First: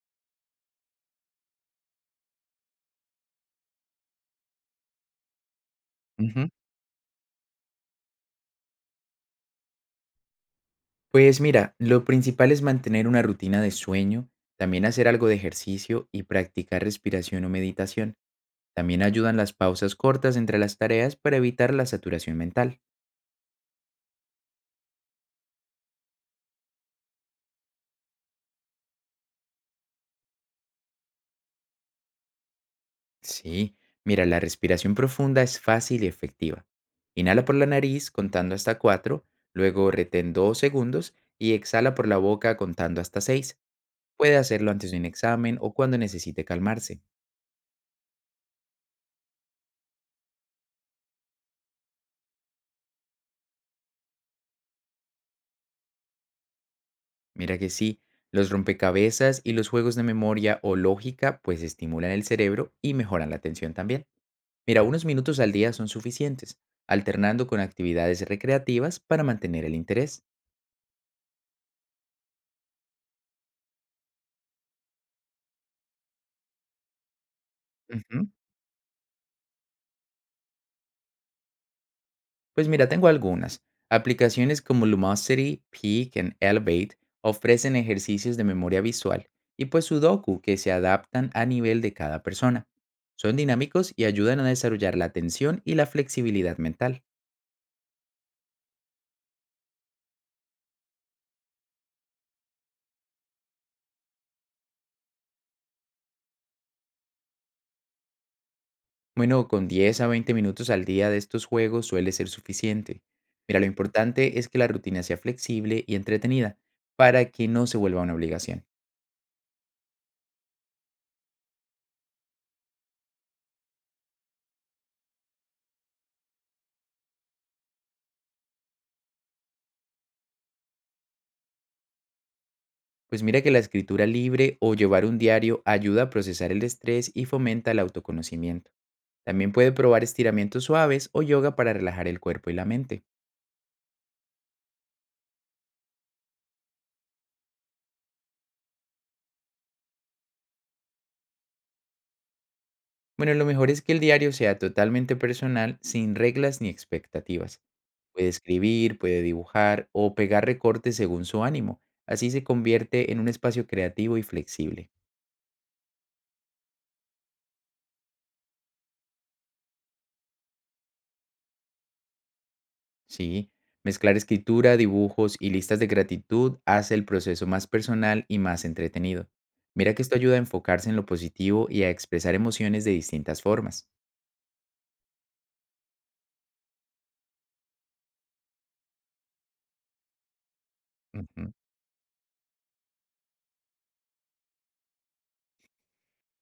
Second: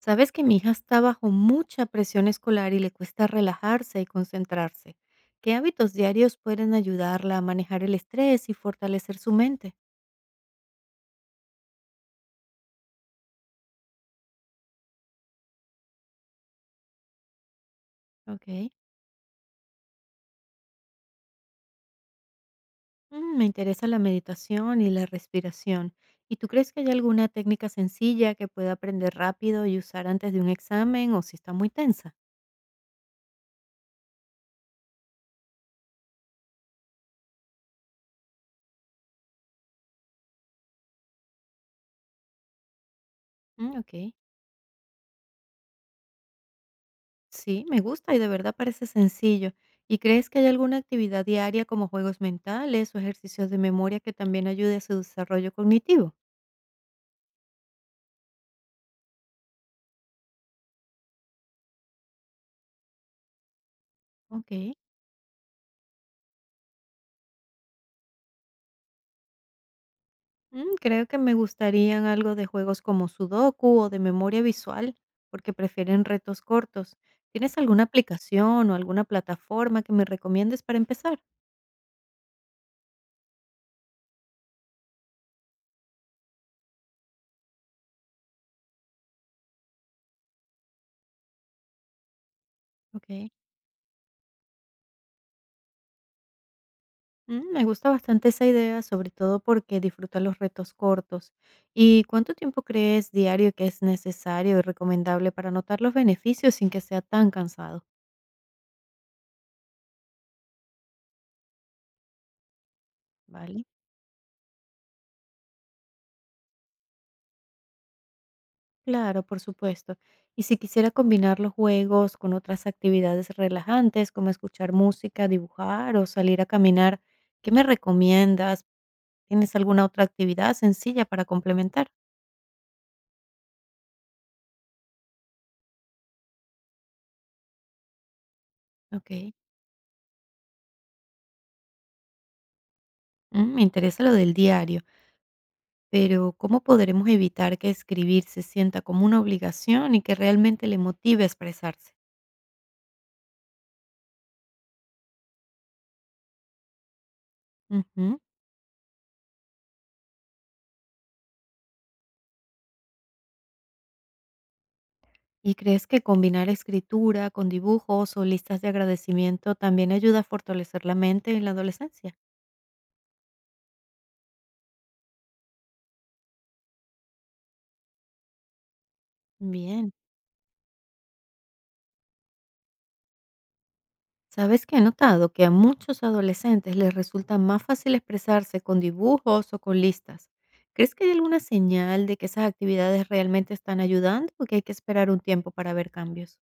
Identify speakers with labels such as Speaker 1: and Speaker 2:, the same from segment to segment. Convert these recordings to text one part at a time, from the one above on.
Speaker 1: Sabes que mi hija está bajo mucha presión escolar y le cuesta relajarse y concentrarse. ¿Qué hábitos diarios
Speaker 2: Ujú.
Speaker 1: pueden ayudarla a manejar el estrés y fortalecer su mente?
Speaker 2: Pues mira, lo principal es mantener una rutina de sueño, también hacer algo de ejercicio y practicar respiración o meditación.
Speaker 1: Ok.
Speaker 2: También ayudan las pausas cortas entre las tareas para evitar la saturación mental.
Speaker 1: Me interesa la meditación y la respiración. ¿Y tú crees que hay alguna técnica sencilla que pueda aprender rápido y usar antes de un examen o si está muy tensa?
Speaker 2: Sí, mira, la respiración profunda es fácil y efectiva. Inhala por la nariz contando hasta 4, luego retén 2 segundos y exhala por la boca contando hasta 6.
Speaker 1: Mm, ok.
Speaker 2: Puede hacerlo antes de un examen o cuando necesite calmarse.
Speaker 1: Sí, me gusta y de verdad parece sencillo. ¿Y crees que hay alguna actividad diaria como juegos mentales o ejercicios de memoria que también ayude a su desarrollo cognitivo?
Speaker 2: Mira que sí, los rompecabezas y los juegos de memoria o lógica pues estimulan el cerebro y mejoran la atención también.
Speaker 1: Okey.
Speaker 2: Mira, unos minutos al día son suficientes, alternando con actividades recreativas para mantener el interés.
Speaker 1: Creo que me gustarían algo de juegos como Sudoku o de memoria visual, porque prefieren retos cortos. ¿Tienes alguna
Speaker 2: Ujú.
Speaker 1: aplicación o alguna plataforma que me recomiendes para empezar?
Speaker 2: Pues mira, tengo algunas. Aplicaciones como Lumosity, Peak and Elevate ofrecen ejercicios de memoria visual y pues Sudoku que se adaptan a nivel de cada persona.
Speaker 1: Okey.
Speaker 2: Son dinámicos y ayudan a desarrollar la atención y la flexibilidad mental.
Speaker 1: Me gusta bastante esa idea, sobre todo porque disfruta los retos cortos. ¿Y cuánto tiempo crees diario que es necesario y recomendable para notar los beneficios sin que sea tan cansado?
Speaker 2: Bueno, con 10 a 20 minutos al día de estos juegos suele ser suficiente. Mira,
Speaker 1: ¿Vale?
Speaker 2: lo importante es que la rutina sea flexible y entretenida para que no se vuelva una obligación.
Speaker 1: Claro, por supuesto. Y si quisiera combinar los juegos con otras actividades relajantes, como escuchar música, dibujar o salir a caminar, ¿qué me recomiendas? ¿Tienes alguna otra actividad sencilla para complementar?
Speaker 2: Pues mira que la escritura libre o llevar un diario ayuda a procesar el estrés y fomenta el autoconocimiento.
Speaker 1: Ok.
Speaker 2: También puede probar estiramientos suaves o yoga para relajar el cuerpo y la mente.
Speaker 1: Me interesa lo del diario, pero ¿cómo podremos evitar que escribir se sienta como una obligación y que realmente le motive a expresarse?
Speaker 2: Bueno, lo mejor es que el diario sea totalmente personal, sin reglas ni expectativas.
Speaker 1: Ujú.
Speaker 2: Puede escribir, puede dibujar o pegar recortes según su ánimo. Así se convierte en un espacio creativo y flexible.
Speaker 1: ¿Y crees que combinar escritura con dibujos o listas de agradecimiento también ayuda a fortalecer la mente en la adolescencia?
Speaker 2: Sí, mezclar escritura, dibujos y listas de gratitud hace el proceso más personal y más entretenido.
Speaker 1: Bien,
Speaker 2: Mira que esto ayuda a enfocarse en lo positivo y a expresar emociones de distintas formas.
Speaker 1: ¿sabes que he notado? Que a muchos adolescentes les resulta más fácil expresarse con dibujos o con listas. ¿Crees que hay alguna
Speaker 2: Ujú.
Speaker 1: señal de que esas actividades realmente están ayudando o que hay que esperar un tiempo para ver cambios?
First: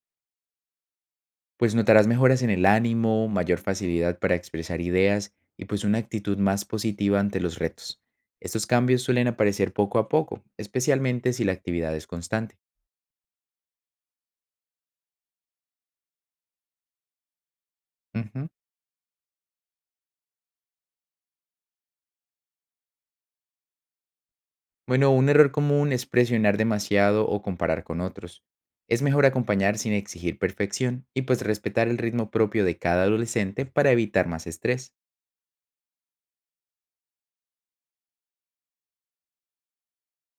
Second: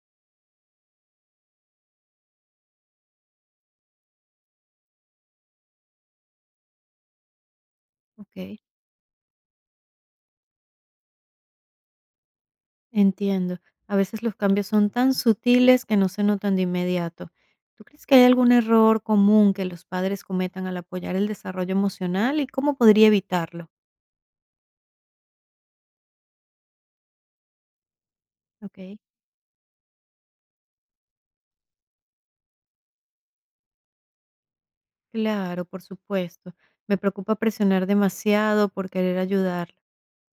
Speaker 2: Pues notarás mejoras en el ánimo, mayor facilidad para expresar ideas y pues una actitud más positiva ante los retos.
Speaker 1: Ok,
Speaker 2: Estos cambios suelen aparecer poco a poco, especialmente si la actividad es constante.
Speaker 1: entiendo. A veces los cambios son tan sutiles que no se notan de inmediato. ¿Tú crees que hay
Speaker 2: Ujú.
Speaker 1: algún error común que los padres cometan al apoyar el desarrollo emocional y cómo podría evitarlo?
Speaker 2: Bueno, un error común es presionar demasiado o comparar con otros.
Speaker 1: Ok.
Speaker 2: Es mejor acompañar sin exigir perfección y pues respetar el ritmo propio de cada adolescente para evitar más estrés.
Speaker 1: Claro, por supuesto. Me preocupa presionar demasiado por querer ayudarla.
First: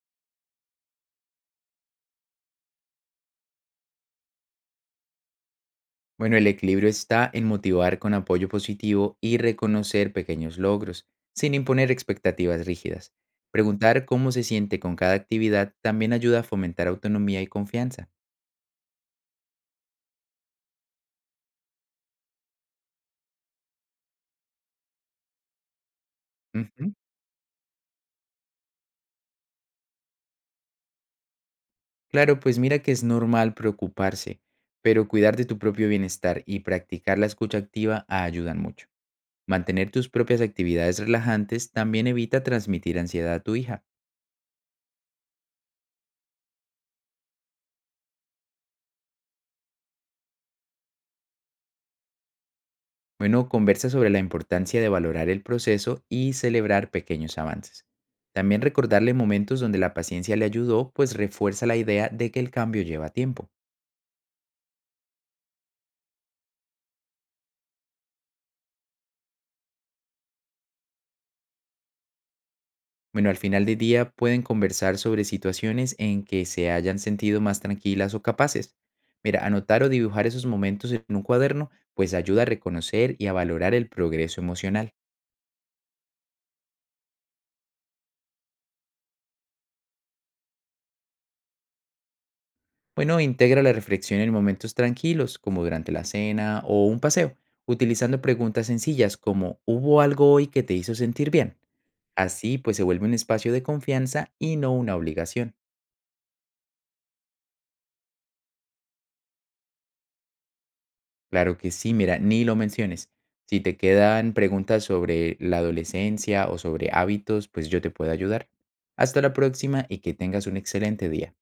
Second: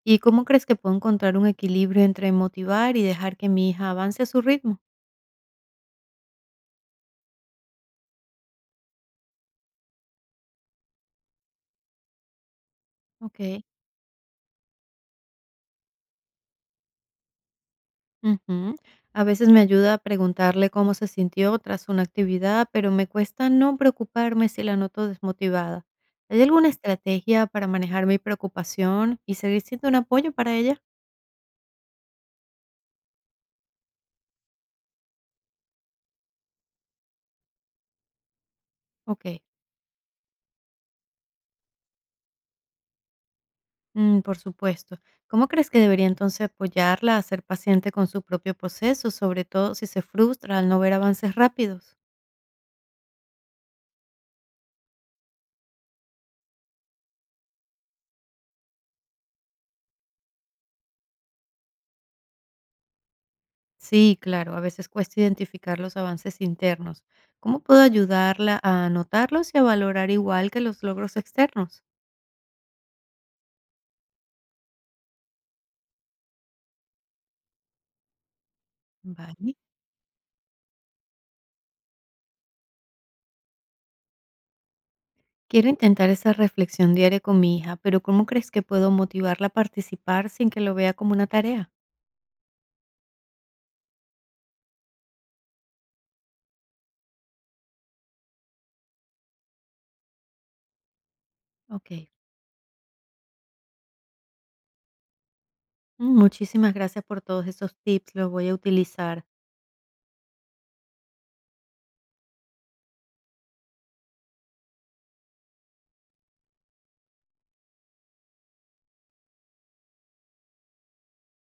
Speaker 1: ¿Y cómo crees que puedo encontrar un equilibrio entre motivar y dejar que mi hija avance a su ritmo?
Speaker 2: Bueno, el equilibrio está en motivar con apoyo positivo y reconocer pequeños logros, sin imponer expectativas rígidas.
Speaker 1: Ok.
Speaker 2: Preguntar cómo se siente con cada actividad también ayuda a fomentar autonomía y confianza.
Speaker 1: Ujú. A veces me ayuda a preguntarle cómo se sintió tras una actividad, pero me cuesta no preocuparme si la noto desmotivada. ¿Hay alguna
Speaker 2: Ujú.
Speaker 1: estrategia para manejar mi preocupación y seguir siendo un apoyo para ella?
Speaker 2: Claro, pues mira que es normal preocuparse, pero cuidar de tu propio bienestar y practicar la escucha activa ayudan mucho.
Speaker 1: Ok.
Speaker 2: Mantener tus propias actividades relajantes también evita transmitir ansiedad a tu hija.
Speaker 1: Por supuesto. ¿Cómo crees que debería entonces apoyarla a ser paciente con su propio proceso, sobre todo si se frustra al no ver avances rápidos?
Speaker 2: Bueno, conversa sobre la importancia de valorar el proceso y celebrar pequeños avances. También recordarle momentos donde la paciencia le ayudó, pues refuerza la idea de que el cambio lleva tiempo.
Speaker 1: Sí, claro, a veces cuesta identificar los avances internos. ¿Cómo puedo ayudarla a notarlos y a valorar igual que los logros externos?
Speaker 2: Bueno, al final del día pueden conversar sobre situaciones en que se hayan sentido más tranquilas o capaces. Mira,
Speaker 1: Vale.
Speaker 2: anotar o dibujar esos momentos en un cuaderno pues ayuda a reconocer y a valorar el progreso emocional.
Speaker 1: Quiero intentar esa reflexión diaria con mi hija, pero ¿cómo crees que puedo motivarla a participar sin que lo vea como una tarea?
Speaker 2: Bueno, integra la reflexión en momentos tranquilos, como durante la cena o un paseo, utilizando preguntas sencillas como ¿hubo algo hoy que te hizo sentir bien?
Speaker 1: Ok.
Speaker 2: Así pues se vuelve un espacio de confianza y no una obligación.
Speaker 1: Muchísimas gracias por todos esos tips, los voy a utilizar.
Speaker 2: Claro que sí, mira, ni lo menciones. Si te quedan preguntas sobre la adolescencia o sobre hábitos, pues yo te puedo ayudar. Hasta la próxima y que tengas un excelente día.